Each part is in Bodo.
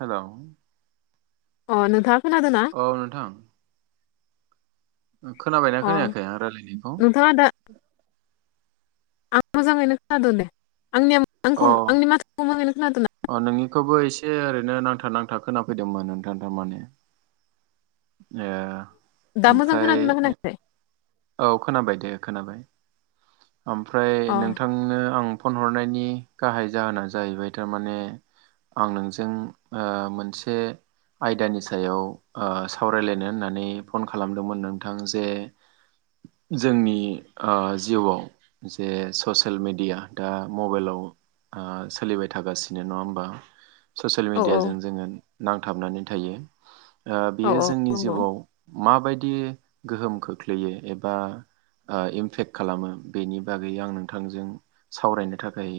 हेलौ अ नोंथाङा खोनादोंना औ नोंथां खोनाबायना खोनायाखै आं रायलायनायखौ खोनादो आं मोजाङैनो खोनादों दे आंनिया अ आंखौ आंनि माथोखौ मोजाङैनो खोनादों ना अ नोंनिखौबो एसे ओरैनो नांथा नांथा खोनाफैदोंमोन नोंथां थारमाने ए दा मोजां ओमफ्राय खोनादोंना खोनायाखै औ खोनाबाय दे खोनाबाय ओमफ्राय अ नोंथां नो आं फन हरनायनि गाहाय जाहोना जाहैबाय थारमाने आं नोंजों ओ मोनसे आयदानि सायाव सावरायलायनो होननानै फन खालामदोंमोन नोंथां जे जोंनि जिउआव जे ससियेल मिडिया दा मबाइलाव सोलिबाय थागासिनो नङा होमबा ससियेल औ औ मिडियाजों जोङो नांथाबनानै थायो औ बियो औ जोंनि नंगौ जिउआव माबायदि गोहोम खोख्लैयो ए बा इमफेक्ट खालामो बेनि बागै आं नोंथांजों सावरायनो थाखाय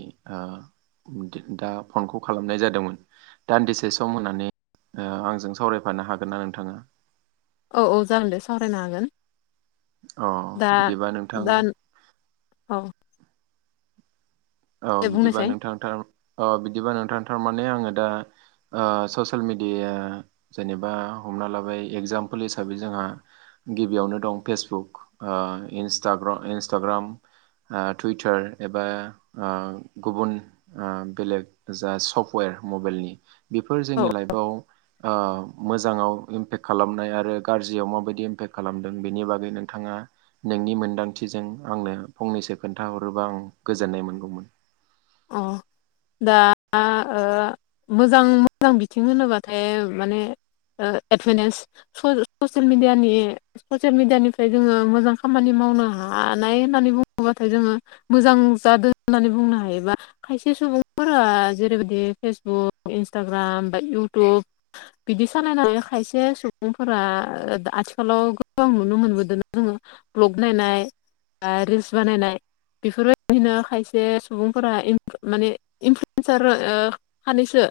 दा फनखौ खालामनाय जादोंमोन दान्दिसे सम होननानै आंजों सावरायफानो हागोन ना नोंथाङा औ औ जागोन दे सावरायनो हागोन अ दा बिदिबा नोंथां दा औ औ दे बिदिबा बुंनोसै नोंथांदों औ बिदिबा नोंथां थारमाने आङो दा ससियेल मेडियाया जेनेबा हमना लाबाय एगजामपोल हिसाबै जोंहा गिबियावनो दं फेसबुक इन्सटाग्र इन्सटाग्राम टुइटार एबा गुबुन बेलेग जा सफ्टवेर मबाइलनि बेफोर औ जोंनि लाइफआव मोजाङाव इमपेक्ट खालामनाय आरो गाज्रियाव माबायदि इम्पेक्ट खालामदों बेनि बागै नोंथाङा नोंनि मोनदांथिजों आंनो फंनैसो खोन्थाहरोबा आं गोजोननाय मोनगौमोन अ दा मोजां मोजां बिथिं होनोबाथाय माने एडभनेसफोर ससियेल मिडियानि ससियेल मिडियानिफ्राय जोङो मोजां खामानि मावनो हानाय होननानै बुङोब्लाथाय जोङो मोजां जादों होननानै बुंनो हायोबा खायसे सुबुंफोरा जेरैबायदि फेसबुक इन्सटाग्राम बा इउटुब बिदि सालायनानै खायसे सुबुंफोरा आथिखालाव गोबां नुनो मोनबोदों जोङो भ्लग नायनाय रिल्स बानायनाय बेफोरबायदिनो खायसे सुबुं [unintelligible] सानैसो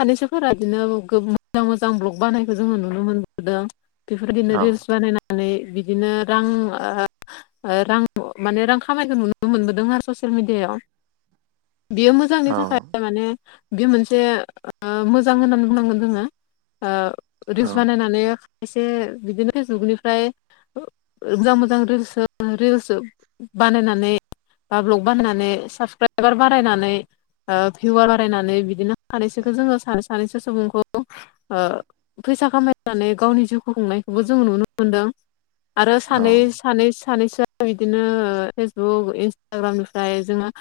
सानैसोफोरा बिदिनो मोजां मोजां ब्लग बानायखौ जोङो नुनो मोनबोदों औ बेफोरबादिनो रिल्स बानायनानै बिदिनो रां ओ रां माने रां खामायखौ नुनो मोनबोदों आरो ससियेल मिडियायाव बियो मोजांनि औ थाखाय माने बेयो मोनसे मोजां होननानै बुंनांगोन जोङो ओ औ रिलस बानायनानै एसे बिदिनो फेसबुकनिफ्राय मोजां मोजां रिल्स रिल्स बानायनानै बा भ्लग बानायनानै साबसक्राइबार बानायनानै भिवार बारायनानै बिदिनो सानैसोखौ जोङो सानै सानैसो सुबुंखौ ओ फैसा खामायनानै गावनि जिउखौ खुंनायखौबो जों नुनो मोनदों आरो सानै सानै सानैसोआ बिदिनो फेसबुक इन्सटाग्रामनिफ्राय जोङो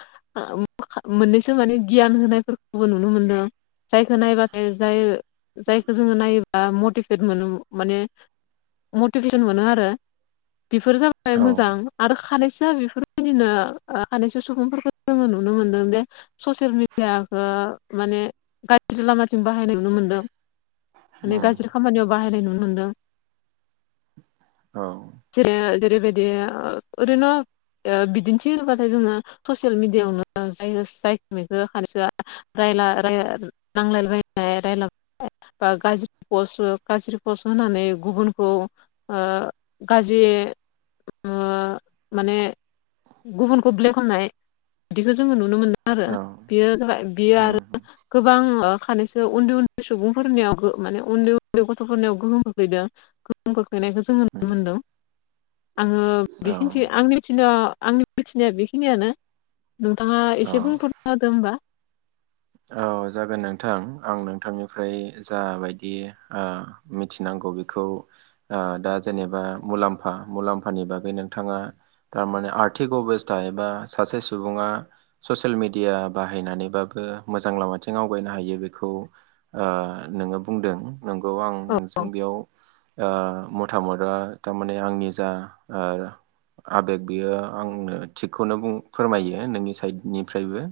मोननैसो माने गियान होनायफोरखौबो नुनो मोनदों जायखौ नायबाथाय जाय जायखौ जोङो नायोबा मटिभेट मोनो माने मटिभेसन मोनो आरो बेफोर जाबाय औ मोजां आरो खानैसोआ बेफोरबायदिनो खानैसो सुबुंफोरखौ जोङो नुनो मोनदों जे ससियेल मिडियाखौ माने गाज्रि लामाथिं बाहायनाय नुनो मोन्दों माने उम गाज्रि खामानियाव बाहायनाय नुनो मोन्दों औ जे जेरैबायदि ओरैनो बिदिन्थि होनोबाथाय जोङो ससियेल मिडियाआवनो जाय जायो खानैसोआ रायला रायला नांलाय बायनाय रायला बा गाज्रि पस् गाज्रि पस्ट होनानै गुबुनखौ ओ गाज्रि ओ माने गुबुनखौ ब्लेक होननाय बिदिखौ जोङो नुनो मोनो आरो औ बेयो जाबाय बियो आरो उम गोबां खानैसो उन्दै उन्दै सुबुंफोरनियाव माने उन्दै उन्दै गथ'फोरनियाव गोहोम खोख्लैदों गोहोम खोख्लैनायखो जो जों नुनो उम मोनदों आङो औ बेखिनि आं मिथिनो आंनि मिथिनाया बेखिनियानो नोंथाङा औ एसे बुंफोरना होदो होमबा औ जागोन नोंथां आं नोंथांनिफ्राय जाबायदि ओ मिथिनांगौ बेखौ ओ दा जेनेबा मुलाम्फा मुलाम्फानि बागै नोंथाङा थारमाने आर्थिक अबस्था एबा सासे सुबुङा ससियेल मिडिया बाहायनानैबाबो मोजां लामाथिं आवगायनो हायो बेखौ ओ नोङो बुंदों नंगौ आं औ नोंजों बेयाव ओ मथामत थारमाने आंनि जा ओ आबेग बेयो आंनो थिगखौनो फोरमायो नोंनि साइडनिफ्रायबो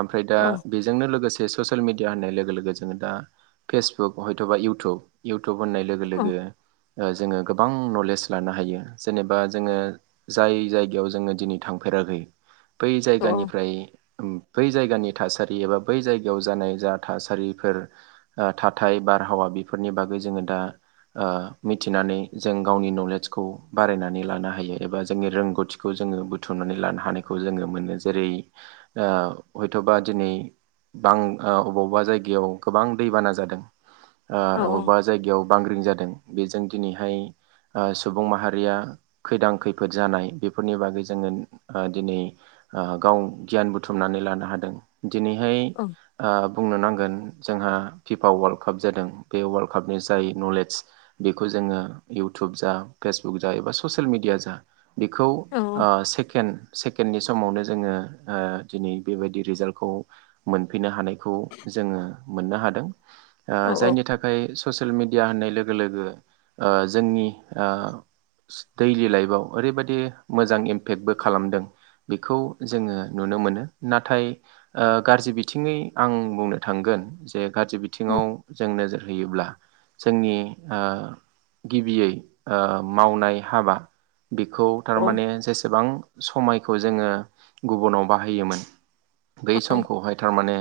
ओमफ्राय दा औ बेजोंनो लोगोसे ससियेल मेडिया होननाय लोगो लोगो जोङो दा फेसबुक हयथ'बा इउटुब इउटुब होननाय लोगो औ लोगो जोङो गोबां नलेज लानो हायो जेनेबा जोङो जाय जायगायाव जोङो दिनै थांफेराखै बै औ जायगानिफ्राय बै जायगानि थासा रि एबा बै जायगायाव जानाय जा थासारिफोर ओ थाथाय बारहावा बेफोरनि बागै जोङो दा ओ मिथिनानै जों गावनि नलेजखौ बारायनानै लानो हायो एबा जोंनि रोंगौथि खौ जोङो बुथुमनानै लानो हानायखौ जोङो मोनो जेरै ओ हयथ'बा दिनै बां अबावबा जायगायाव गोबां दैबाना जादों ओ औ अबेबा जायगायाव बांग्रिं जादों बेजों दिनैहाय ओ सुबुं माहारिया खैदां खैफोद जानाय बेफोरनि बागै जोङो ओ दिनै ओ गाव गियान बुथुमनानै लानो हादों दिनैहाय औ ओ बुंनो नांगोन जोंहा फिफा वार्ल्ड काप जादों बे वार्ल्ड कापनि जाय नलेज बेखौ जोङो इयउटुब जा फेसबुक जा एबा ससियेल मिडिया जा बेखौ औ ओ सेकेणड सेकेण्डनि समावनो जोङो ओ दिनै बेबायदि रिजाल्ट खौ मोनफैनो हानायखौ जोङो मोननो हादों ओ औ जायनि था खाय ससियेल मिडिया होननाय लोगो लोगो ओ जोंनि ओ दैलि लाइफआव ओरैबायदि मोजां इमपेक्टबो खालामदों बेखौ जोङो नुनो मोनो नाथाय ओ गाज्रि बिथिंनि आं बुंनो थांगोन जे गाज्रि बिथिङाव जों नोजोर होयोब्ला जोंनि ओ गिबियै ओ मावनाय हाबा बेखौ औ थारमाने जेसेबां समायखौ जोङो गुबुनाव बाहायोमोन बै समखौहाय थारमाने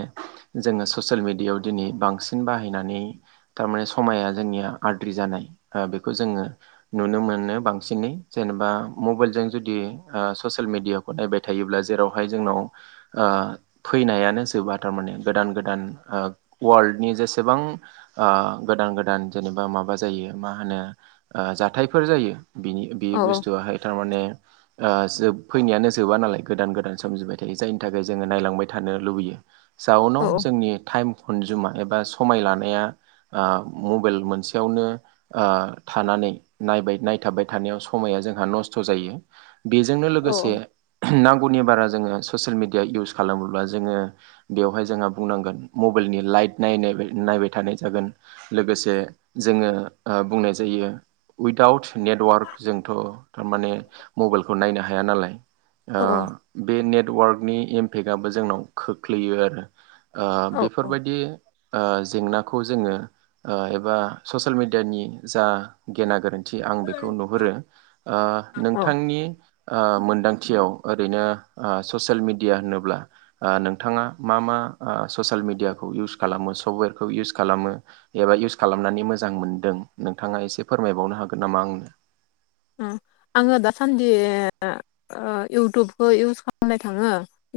जोङो ससियेल मिडियायाव दिनै बांसिन बाहायनानै थारमाने समाया जोंनिया आद्रि जानाय बेखौ जोङो नुनो मोनो बांसिनै जेनेबा मबाइलजों जुदि ससियेल मिडिया खौ नायबाय थायोब्ला जेरावहाय जोंनाव ओ फैनायानो जोबा थारमाने गोदान गोदान वर्ल्डनि जेसेबां ओ गोदान गोदान जेनेबा माबा जायो मा होनो ओ जाथायफोर जायो बिनि बे बुस्थुआहाय थारमाने ओ जोब फैनायानो जोबा नालाय गोदान गोदान सोमजिबाय थायो जायनि थाखाय जोङो नायलांबाय थानो लुबैयो औ जाउनाव जोंनि टाइम कनजुमा एबा समाय लानाया ओ मबाइल मोनसेयावनो ओ थानानै नायबाय नायथाबबाय थानायाव समाया जोंहा नस्थ' जायो बेजोंनो लोगोसे नांगौनि बारा जोङो ससियेल मिडिया इउस खालामोब्ला जोङो बेवहाय जोंहा बुंनांगोन मबाइलनि लाइट नाय नायबाय थानाय जागोन लोगोसे जोङो ओ बुंनाय जायो उइदाउट नेटवार्क जोंथ थारमाने मबाइलखौ नायनो हाया नालाय ओ औ बे नेटवार्कनि इमपेक्टआ जोंनाव खोख्लैयो आरो ओ औ बेफोरबायदि ओ जेंना खौ जोङो ओ एबा ससियेल मिडियानि जा गेना गोरोन थि आं बेखौ नुहुरो औ नोंथांनि ओ मोनदांथियाव ओरैनो आ ससियेल मेडिया होनोब्ला ओ नोंथाङा मा मा आ ससियेल मिडियाखौ इउस खालामो सफ्टवेरखौ इउस खालामो एबा इउस खालामनानै मोजां मोनदों नोंथाङा एसे फोरमायबावनो हागोन नामा आंनो ओं आङो दासान्दि ओ इउटुबखौ इउस खालामनाय थाङो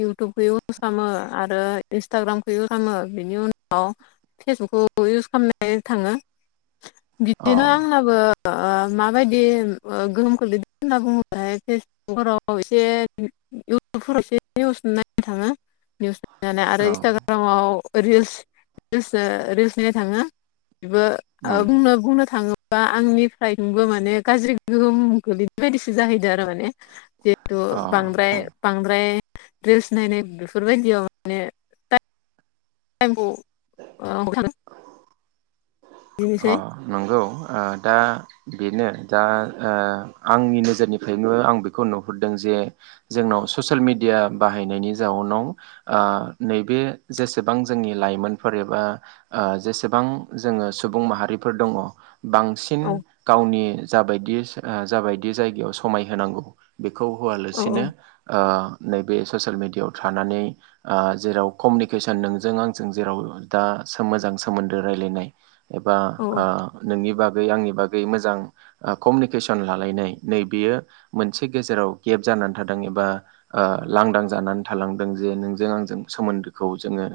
इउटुबखो खामो आरो इन्सटाग्रामखो खामो बेनि उनाव फेसबुकखौ इउस खालामनाय थाङो अ बिदिनो आंनाबो ओ माबायदि गोहोम खोलैदों होनना बुङोब्लाथाय फेसबुगफोराव एसे इउटुबफोरावसो निउस नायनो थाङो निउस आरो औ इन्सटाग्रामाव रिल्स रिल्स ओ रिल्स नायनो थाङो इबो उम ओ बुंनो बुंनो थाङोबा आंनिफ्रायबो माने गाज्रि गोहोम गोलैदो बायदिसो जाहैदो आरो माने जिहेथु बांद्राय अ बांद्राय रिल्स नायनाय बेफोरबायदियाव माने टाइमखौ अ बिदिनोसै नंगौ ओ दा बेनो दा ओ आंनि नोजोरनिफ्रायनो आं बेखौ नुहुरदों जे जोंनाव ससियेल मिडिया बाहायनायनि जाउनाव आ नैबे जेसेबां जोंनि लाइमोन फोर एबा ओ जेसेबां जोङो सुबुं माहारिफोर दङ बांसिन औ गावनि जाबायदि जाबायदि जायगायाव समाय होनांगौ बेखौ औ औ होआलासिनो ओ नैबे ससिल मेडियायाव थानानै आ जेराव कमिउनिकेसन नोंजों आंजों जेराव दा सो मोजां सोमोन्दो रायलायनाय एबा आ औ नोंनि बागै आंनि बागै मोजां कमिउनिकेसन लालायनाय नै बेयो मोनसे गेजेराव गेप जानानै थादों एबा आ लांदां जानानै थालांदों जे नोंजों आंजों सोमोन्दोखौ जोङो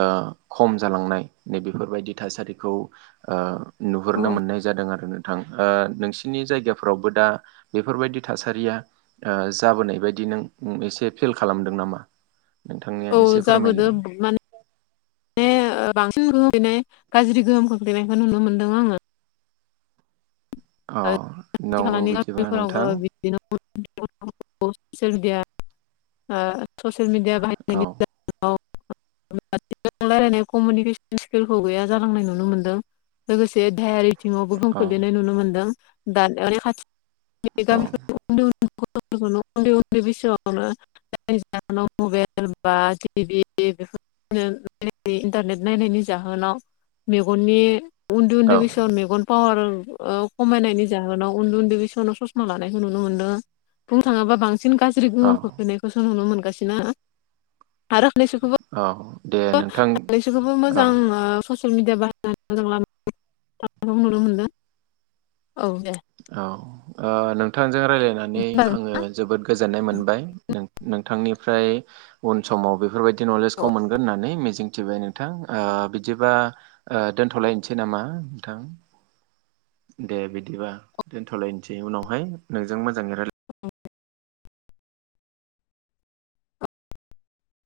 ओ खम जालांनाय नै बेफोरबायदि थासारिखौ ओ औ नुहुरनो मोननाय जादों आरो नोंथां ओ नोंसिनि जायगाफ्रावबो दा बेफोरबायदि थासारिया ओ जाबोनाय बायदि नों एसे फिल खालामदों नामा नोंथांनिया औ एसे जाबोदो फोरमायलाय माने माने बांसिन गोहोम गोलैनाय गाज्रि गोहोम खोख्लैनायखौ नुनो मोन्दों आङो अ खाथि नंगौ खालानि बिदिबा गामिफोरावबो नोंथां बिदिनो [unintelligible] ससियेल मिडिया औ बाहायनायनि [unintelligible] [unintelligible] रायलायनाय कमिउनिकेसन स्किलखौ गैया जालांनाय नुनो मोनदों लोगोसे देहायारि बिथिङाव गोहोम औ खोलैनायखौ नुनो मोनदों दानि [unintelligible] औ [unintelligible] उन्दै उन्दै बैसोआवनो जायनि जाहोनाव मबाइल बा टिभि बेफोर [unintelligible] इन्टारनेट नायनायनि जाहोनाव मेगननि उन्दै औ उन्दै बैसोआव मेगन पावार ओ खमायनायनि जाहोनाव उन्दै उन्दै बैसोआवनो ससमा लानायखौ नुनो मोनदों बुंनो थाङोबा बांसिन बांसिन गाज्रि औ गोमोम खोख्लैनायखौसो नुनो मोनगासिनो आरो बैफोरखौबो औ दे नोंथां बैफोरखौबो औ मोजां ओ ससियेल मिडिया बाहायनानै [unintelligible] नुनो मोनदों औ दे औ ओ नोंथांजों रायज्लायनानै होमबा आङो नोंथां। जोबोद गोजोननाय मोनबाय नों नोंथांनिफ्राय उन समाव बेफोरबायदि नलेजखौ मोनगोन होननानै मिजिं थिबाय नोंथां ओ बिदिबा ओ दोन्थलायनोसै नामा नोंथां दे बिदिबा दोनथलायनोसै उनावहाय नोंजों मोजाङै रा [unintelligible]